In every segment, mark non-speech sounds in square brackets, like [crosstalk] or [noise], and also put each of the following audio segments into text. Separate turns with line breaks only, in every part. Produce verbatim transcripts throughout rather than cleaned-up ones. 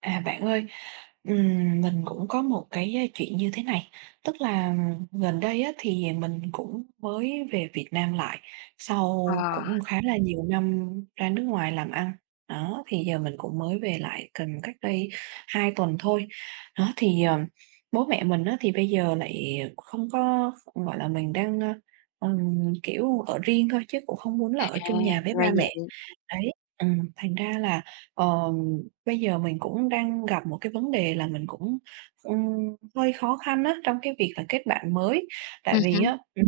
À, bạn ơi, ừm, mình cũng có một cái, a, chuyện như thế này, tức là gần đây á thì mình cũng mới về Việt Nam lại, sau
Ờ,
cũng khá là nhiều năm ra nước ngoài làm ăn. Đó, thì giờ mình cũng mới về lại gần cách đây hai tuần thôi. Đó, thì, ờ, bố mẹ mình á thì bây giờ lại không có gọi là, mình đang, ơ, ừm, kiểu, ở riêng thôi chứ cũng không muốn là
à,
ở chung nhà với
ra
ba mẹ.
vậy.
Đấy, ừm, thành ra là, ờ, bây giờ mình cũng đang gặp một cái vấn đề là mình cũng, ừm, hơi khó khăn á, trong cái việc là kết bạn mới. Tại
Ừm
vì
hứm,
á, ừm,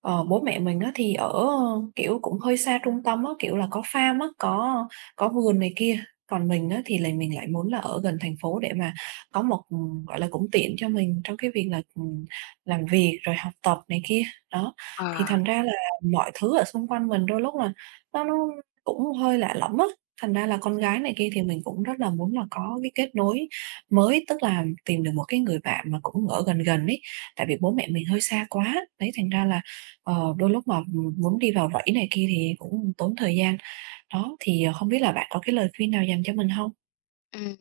ờ, bố mẹ mình á thì ở, ơ, kiểu, cũng hơi xa trung tâm á, kiểu là, có farm á, có có vườn này kia, còn mình á thì lại mình lại muốn là ở gần thành phố để mà có một ừm, gọi là, cũng tiện cho mình trong cái việc là, ừm, làm việc rồi học tập này kia. Đó, thì
ờ.
thành ra là mọi thứ ở xung quanh mình đôi lúc là nó nó cũng hơi lạ lẫm á, thành ra là con gái này kia thì mình cũng rất là muốn là có cái kết nối mới, tức là tìm được một cái người bạn mà cũng ở gần gần ấy, tại vì bố mẹ mình hơi xa quá. Đấy, thành ra là, ờ, đôi lúc mà, muốn đi vào rẫy này kia thì cũng tốn thời gian. Đó, thì, ờ, không biết là bạn có cái lời khuyên nào dành cho mình không?
Ừm,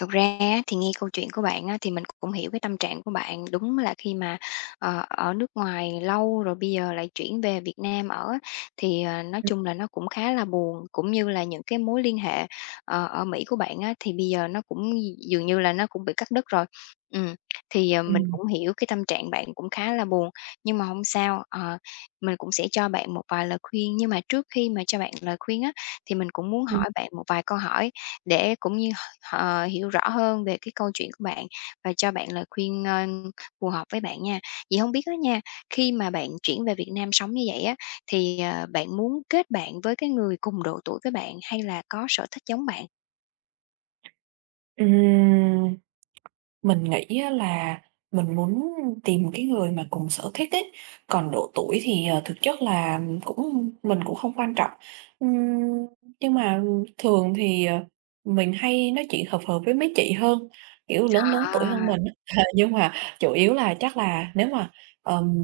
Thực ra á, thì nghe câu chuyện của bạn á, thì mình cũng hiểu cái tâm trạng của bạn. Đúng là khi mà, ờ, ở nước ngoài lâu rồi bây giờ lại chuyển về Việt Nam ở á, thì, ờ, nói chung là nó cũng khá là buồn, cũng như là những cái mối liên hệ, ờ, ở Mỹ của bạn á, thì bây giờ nó cũng dường như là nó cũng bị cắt đứt rồi. Ừm, thì, ờ,
Ừm,
mình
ừm,
cũng hiểu cái tâm trạng bạn cũng khá là buồn, nhưng mà không sao, ờ, mình cũng sẽ cho bạn một vài lời khuyên. Nhưng mà trước khi mà cho bạn lời khuyên á, thì mình cũng muốn
ừm,
hỏi bạn một vài câu hỏi để cũng như ờ, hiểu rõ hơn về cái câu chuyện của bạn và cho bạn lời khuyên, ơ, phù hợp với bạn nha. Vậy không biết đó nha, khi mà bạn chuyển về Việt Nam sống như vậy á, thì, ờ, bạn muốn kết bạn với cái người cùng độ tuổi với bạn hay là có sở thích giống bạn?
Ừm. Mình nghĩ á là mình muốn tìm cái người mà cùng sở thích ấy, còn độ tuổi thì, ờ, thực chất là cũng mình cũng không quan trọng. Ừm, nhưng mà thường thì, ờ, mình hay nói chuyện hợp hợp với mấy chị hơn, kiểu, lớn lớn tuổi
À,
hơn mình á. [laughs] nhưng mà chủ yếu là chắc là nếu mà, ờm,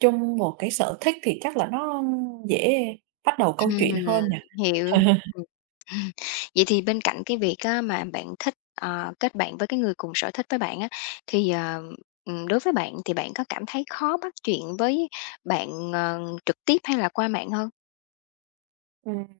chung một cái sở thích thì chắc là nó dễ bắt đầu câu chuyện
ừm,
hơn nhỉ?
hiểu. Ừm.
[laughs]
Ừm, [laughs] vậy thì bên cạnh cái việc á mà bạn thích, ờ, kết bạn với cái người cùng sở thích với bạn á, thì, ờ, ừm, đối với bạn thì bạn có cảm thấy khó bắt chuyện với bạn, ờ, trực tiếp hay là qua mạng hơn?
Ừm.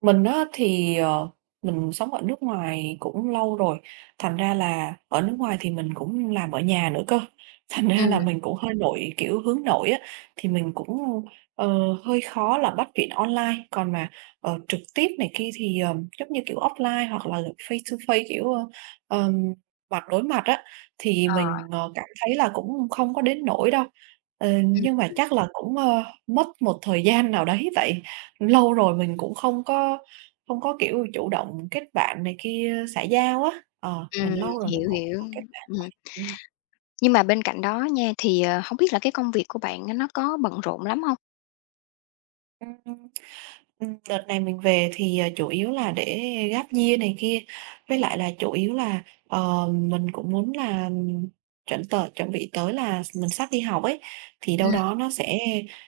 Mình á thì, ờ, mình sống ở nước ngoài cũng lâu rồi, thành ra là ở nước ngoài thì mình cũng làm ở nhà nữa cơ, [laughs] thành ra
Ừm,
là mình cũng hơi nội, kiểu, hướng nội á, thì mình cũng, ờ, hơi khó là bắt chuyện online, còn mà, ờ, trực tiếp này kia thì, ờ, giống như, kiểu, offline hoặc là face to face, kiểu, ơ, ờm, mặt đối mặt á, thì
ờ.
mình, ờ, cảm thấy là cũng không có đến nỗi đâu. Ờ,
Ừm,
nhưng mà chắc là cũng, ơ, mất một thời gian nào đấy vậy. Lâu rồi mình cũng không có không có, kiểu, chủ động kết bạn này kia, xã giao á, ờ, mình
ừm,
lâu rồi mình
hiểu,
cũng không
hiểu.
có kết bạn.
Ừm,
Ừm,
nhưng mà bên cạnh đó nha, thì, ờ, hổng biết là cái công việc của bạn á nó có bận rộn lắm hông?
ừm, ừm, đợt này mình về thì, ờ, chủ yếu là để Gap year này kia, với lại là chủ yếu là, ờ, mình cũng muốn là chuẩn tờ chuẩn bị tới là mình sắp đi học ấy, thì đâu
Ừm,
đó nó sẽ,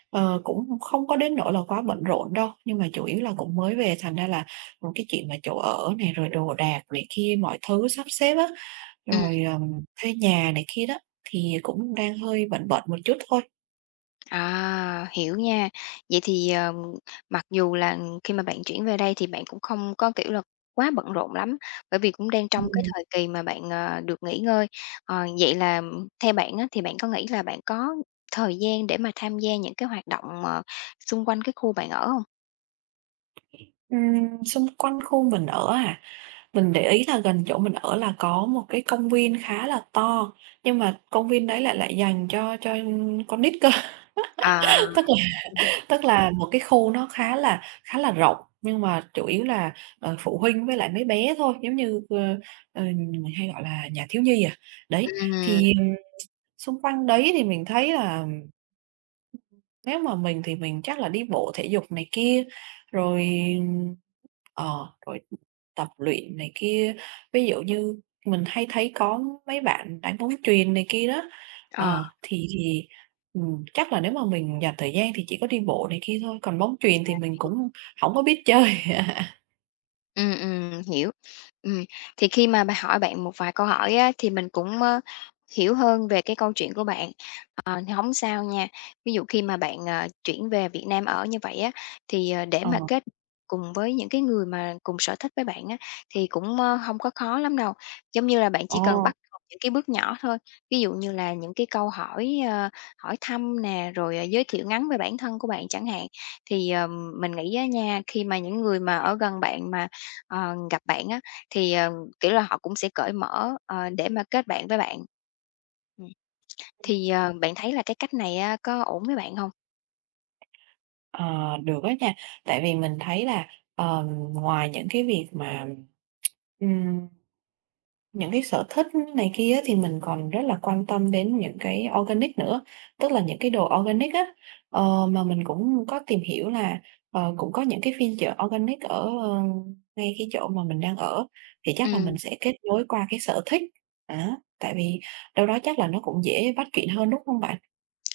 ờ, cũng không có đến nỗi là quá bận rộn đâu, nhưng mà chủ yếu là cũng mới về, thành ra là, ừm, cái chuyện mà chỗ ở này, rồi đồ đạc này kia, mọi thứ sắp xếp á,
ừm,
Rồi, ờm, thuê nhà này kia đó, thì cũng đang hơi bận bận một chút thôi.
à, hiểu nha. Vậy thì, ờ, mặc dù là khi mà bạn chuyển về đây thì bạn cũng không có, kiểu là, quá bận rộn lắm, bởi vì cũng đang trong cái
Ừm.
thời kỳ mà bạn, ờ, được nghỉ ngơi. Ờ, vậy là theo bạn á, thì bạn có nghĩ là bạn có thời gian để mà tham gia những cái hoạt động, ờ, xung quanh cái khu bạn ở hông?
Ừm, xung quanh khu mình ở à, mình để ý là gần chỗ mình ở là có một cái công viên khá là to, nhưng mà công viên đấy lại lại dành cho cho con nít cơ,
À,
[laughs] tức là
ừm,
tức là một cái khu nó khá là khá là rộng, nhưng mà chủ yếu là, ờ, phụ huynh với lại mấy bé thôi, giống như, ờ, ờ, mình hay gọi là nhà thiếu nhi à. Đấy, thì, ừm, xung quanh đấy thì mình thấy là nếu mà mình thì mình chắc là đi bộ thể dục này kia, rồi, ờ, rồi tập luyện này kia. Ví dụ như mình hay thấy có mấy bạn đánh bóng chuyền này kia đó,
ờ.
ờ, thì thì, ừm, chắc là nếu mà mình dành thời gian thì chỉ có đi bộ này kia thôi, còn bóng chuyền thì mình cũng không có biết chơi. [laughs]
Ừm, ừm, hiểu. Ừm, thì khi mà bà hỏi bạn một vài câu hỏi á, thì mình cũng, ơ, hiểu hơn về cái câu chuyện của bạn thì hổng sao nha. Ví dụ khi mà bạn, ờ, chuyển về Việt Nam ở như vậy á, thì, ờ, để
Ờ,
mà kết cùng với những cái người mà cùng sở thích với bạn á, thì cũng, ơ, hông có khó lắm đâu. Giống như là bạn chỉ
ồ.
cần bắt đầu những cái bước nhỏ thôi, ví dụ như là những cái câu hỏi, ơ, hỏi thăm nè, rồi, ờ, giới thiệu ngắn về bản thân của bạn chẳng hạn. Thì, ờm, mình nghĩ á nha, khi mà những người mà ở gần bạn mà, ờ, gặp bạn á, thì, ờ, kiểu là, họ cũng sẽ cởi mở, ờ, để mà kết bạn với bạn. Ừm. Thì, ờ, bạn thấy là cái cách này á có ổn với bạn hông?
Ờ, được đó nha, tại vì mình thấy là, ờm, ngoài những cái việc mà [tsk] những cái sở thích này kia thì mình còn rất là quan tâm đến những cái organic nữa, tức là những cái đồ organic á. Ờ, mà mình cũng có tìm hiểu là, ờ, cũng có những cái phiên chợ organic ở, ờ, ngay cái chỗ mà mình đang ở, thì chắc là
Ừm,
mình sẽ kết nối qua cái sở thích, á, tại vì đâu đó chắc là nó cũng dễ bắt chuyện hơn, đúng không bạn?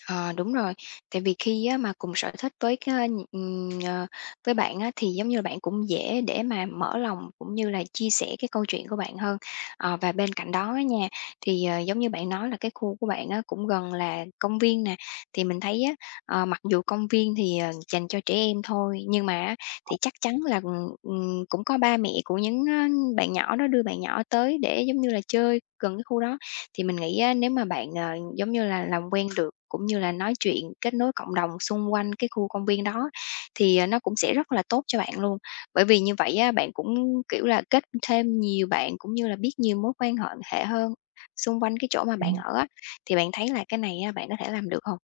ờ, Đúng rồi. Tại vì khi á mà cùng sở thích với cái, ừm, ờ, với bạn á, thì giống như là bạn cũng dễ để mà mở lòng cũng như là chia sẻ cái câu chuyện của bạn hơn. Ờ, và bên cạnh đó á nha, thì, ờ, giống như bạn nói là cái khu của bạn á cũng gần là công viên nè, thì mình thấy á, ờ, mặc dù công viên thì, ờ, dành cho trẻ em thôi, nhưng mà á thì chắc chắn là, ừm, ừm, cũng có ba mẹ của những, ơ, bạn nhỏ đó đưa bạn nhỏ tới để giống như là chơi gần cái khu đó. Thì mình nghĩ á, nếu mà bạn, ờ, giống như là, làm quen được cũng như là nói chuyện, kết nối cộng đồng xung quanh cái khu công viên đó thì, ờ, nó cũng sẽ rất là tốt cho bạn luôn. Bởi vì như vậy á, bạn cũng, kiểu là, kết thêm nhiều bạn cũng như là biết nhiều mối quan họn hệ hơn xung quanh cái chỗ mà bạn
Ừm.
ở á, thì bạn thấy là cái này á, bạn có thể làm được không?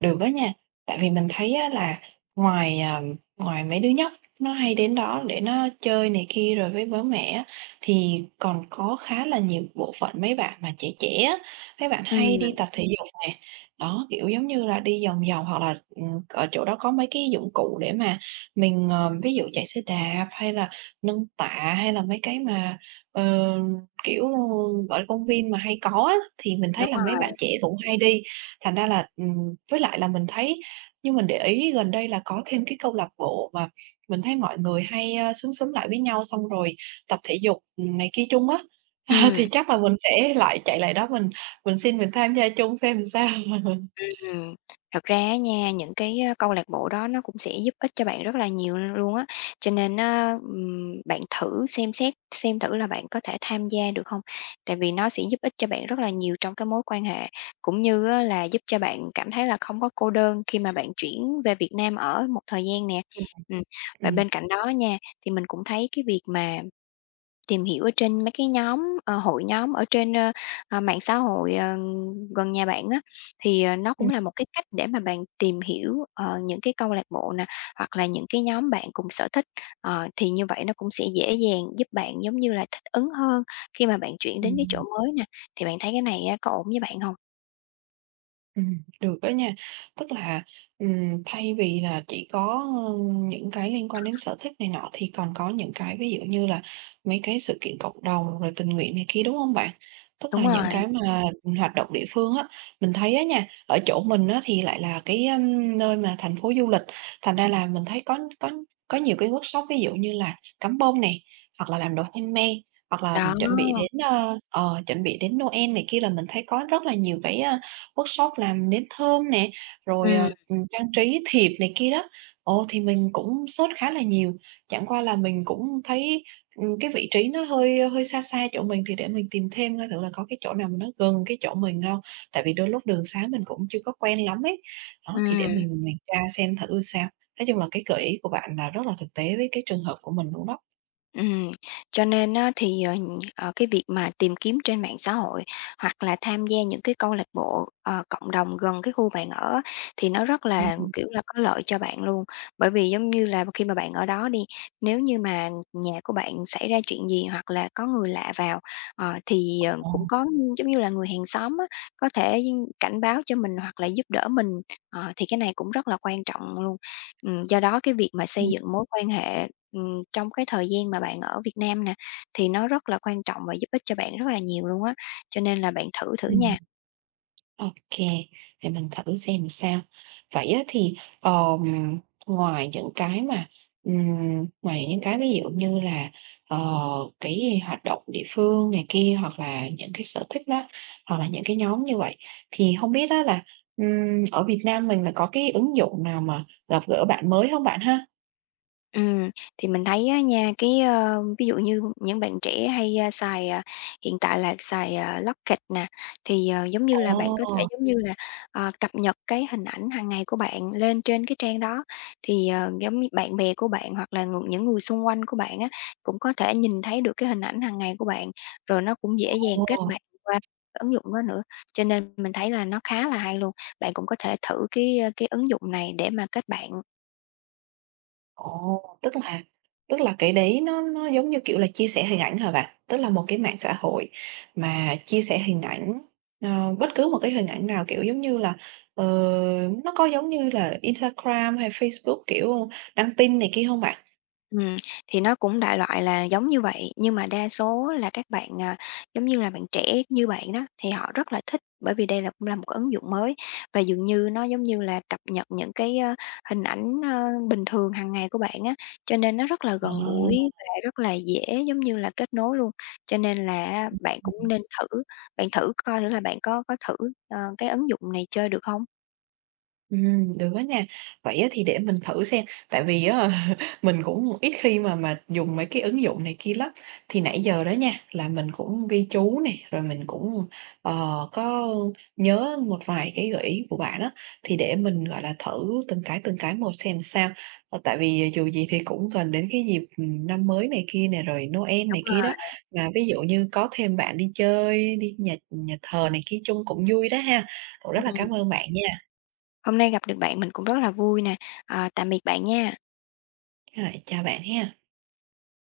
Được á nha, tại vì mình thấy á là ngoài, à, ngoài mấy đứa nhóc nó hay đến đó để nó chơi này kia rồi với bố mẹ á, thì còn có khá là nhiều bộ phận mấy bạn mà trẻ trẻ á, mấy bạn hay đi
Ừm,
tập thể dục nè. Đó, kiểu, giống như là, đi vòng vòng hoặc là, ừm, ở chỗ đó có mấy cái dụng cụ để mà mình, ờ, ví dụ chạy xe đạp hay là nâng tạ hay là mấy cái mà, ờ, kiểu, gọi công viên mà hay có á, thì mình thấy
đúng
là mấy
rồi,
bạn trẻ cũng hay đi. Thành ra là, ừm, với lại là mình thấy như mình để ý gần đây là có thêm cái câu lạc bộ mà mình thấy mọi người hay, a, xúm xúm lại với nhau xong rồi tập thể dục, ừm, này kia chung á, [laughs] ờ, thì
ừm.
chắc là mình sẽ lại chạy lại đó mình mình xin mình tham gia chung xem sao.
Ừm, thật ra á nha, những cái, a, câu lạc bộ đó nó cũng sẽ giúp ích cho bạn rất là nhiều l luôn á, cho nên á, ừm, bạn thử xem xét xem thử là bạn có thể tham gia được không? Tại vì nó sẽ giúp ích cho bạn rất là nhiều trong cái mối quan hệ, cũng như á là giúp cho bạn cảm thấy là không có cô đơn khi mà bạn chuyển về Việt Nam ở một thời gian nè. Ừm, và
Ừm.
bên cạnh đó nha, thì mình cũng thấy cái việc mà tìm hiểu ở trên mấy cái nhóm, ờ, hội nhóm ở trên, ơ, ờ, mạng xã hội, ờ, gần nhà bạn á, thì, ờ, nó
Ừm,
cũng là một cái cách để mà bạn tìm hiểu, ờ, những cái câu lạc bộ nè, hoặc là những cái nhóm bạn cùng sở thích. Ờ, thì như vậy nó cũng sẽ dễ dàng giúp bạn, giống như là, thích ứng hơn khi mà bạn chuyển đến cái chỗ
ừm.
mới nè. Thì bạn thấy cái này á có ổn với bạn không?
Ừm, được đó nha. Tức là, ừm, thay vì là chỉ có, ơ, những cái liên quan đến sở thích này nọ thì còn có những cái ví dụ như là mấy cái sự kiện cộng đồng rồi tình nguyện này kia, đúng không bạn? Tức
Đúng
là những
rồi,
cái mà, hoạt động địa phương á, mình thấy á nha, ở chỗ mình á thì lại là cái, ưm, nơi mà thành phố du lịch, thành ra là mình thấy có có có nhiều cái workshop ví dụ như là cắm bông này hoặc là làm đồ handmade, hoặc là
đó,
chuẩn bị đến, ơ, ờ, chuẩn bị đến Noel này kia là mình thấy có rất là nhiều cái, workshop làm nến thơm nè, rồi,
ừ
ờ, ừm, trang trí thiệp này kia đó. Ồ, thì mình cũng search khá là nhiều, chẳng qua là mình cũng thấy, ừm, cái vị trí nó hơi hơi xa xa chỗ mình thì để mình tìm thêm coi thử là có cái chỗ nào mà nó gần cái chỗ mình hông. Tại vì đôi lúc đường xá mình cũng chưa có quen lắm ấy. Đó, thì để
ừ.
mình mình tra xem thử sao. Nói chung là cái gợi ý của bạn là rất là thực tế với cái trường hợp của mình luôn đó.
Ừm, cho nên á thì, ờ, nh- ờ, cái việc mà tìm kiếm trên mạng xã hội hoặc là tham gia những cái câu lạc bộ, ờ, cộng đồng gần cái khu bạn ở á, thì nó rất là,
Ừm,
kiểu là, có lợi cho bạn luôn. Bởi vì giống như là khi mà bạn ở đó đi, nếu như mà nhà của bạn xảy ra chuyện gì hoặc là có người lạ vào, ờ, thì, ờ,
ờ,
cũng có, giống như là, người hàng xóm á, có thể cảnh báo cho mình hoặc là giúp đỡ mình, ờ, thì cái này cũng rất là quan trọng luôn. Ừm, do đó cái việc mà xây
ừm,
dựng mối quan hệ, ừm, trong cái thời gian mà bạn ở Việt Nam nè, thì nó rất là quan trọng và giúp ích cho bạn rất là nhiều luôn á, cho nên là bạn thử thử
ừm.
nha.
OK, kê, để mình thử xem sao. Vậy á thì, ờm, ngoài những cái mà, ừm, ngoài những cái ví dụ như là, ờ, cái hoạt động địa phương này kia, hoặc là những cái sở thích đó, hoặc là những cái nhóm như vậy, thì không biết á là, ừm, ở Việt Nam mình là có cái ứng dụng nào mà gặp gỡ bạn mới không bạn ha?
Ừm, thì mình thấy á nha, cái, ơ, ví dụ như những bạn trẻ hay, a, xài, à, hiện tại là xài, à, Locket nè, thì, ờ, giống như là, bạn có
Ồ,
thể, giống như là, ờ, cập nhật cái hình ảnh hàng ngày của bạn lên trên cái trang đó. Thì, ờ, giống như bạn bè của bạn hoặc là ng những người xung quanh của bạn á, cũng có thể nhìn thấy được cái hình ảnh hàng ngày của bạn, rồi nó cũng dễ dàng kết
ồ.
bạn qua cái ứng dụng đó nữa. Cho nên mình thấy là nó khá là hay luôn. Bạn cũng có thể thử cái, ơ, cái ứng dụng này để mà kết bạn.
Ồ, tức là tức là cái đấy nó nó giống như, kiểu là, chia sẻ hình ảnh hả bạn? Tức là một cái mạng xã hội mà chia sẻ hình ảnh, ờ, bất cứ một cái hình ảnh nào, kiểu, giống như là, ờ, nó có giống như là Instagram hay Facebook, kiểu, đăng tin này kia không bạn?
Ừm, thì nó cũng đại loại là giống như vậy, nhưng mà đa số là các bạn, à, giống như là, bạn trẻ như bạn đó, thì họ rất là thích bởi vì đây là cũng là một cái ứng dụng mới và dường như nó, giống như là, cập nhật những cái, ơ, hình ảnh, ơ, bình thường hàng ngày của bạn á, cho nên nó rất là
Ờ.
gần gũi và rất là dễ, giống như là, kết nối luôn. Cho nên là bạn cũng nên thử, bạn thử coi thử là bạn có có thử, ờ, cái ứng dụng này chơi được không?
Ừm, được á nha. Vậy á thì để mình thử xem, tại vì á [laughs] mình cũng ít khi mà mà dùng mấy cái ứng dụng này kia lắm. Thì nãy giờ đó nha, là mình cũng ghi chú này rồi mình cũng, ờ, có nhớ một vài cái gợi ý của bạn á, thì để mình, gọi là, thử từng cái, từng cái một xem sao. Ờ, tại vì dù gì thì cũng gần đến cái dịp, ừm, năm mới này kia này rồi Noel này kia đó, mà ví dụ như có thêm bạn đi chơi, đi nhà nhà thờ này kia chung cũng vui đó ha. Cũng rất là
Ừm,
cảm ơn bạn nha.
hôm nay gặp được bạn mình cũng rất là vui nè, ờ, tạm biệt bạn nha.
Rồi, chào bạn ha.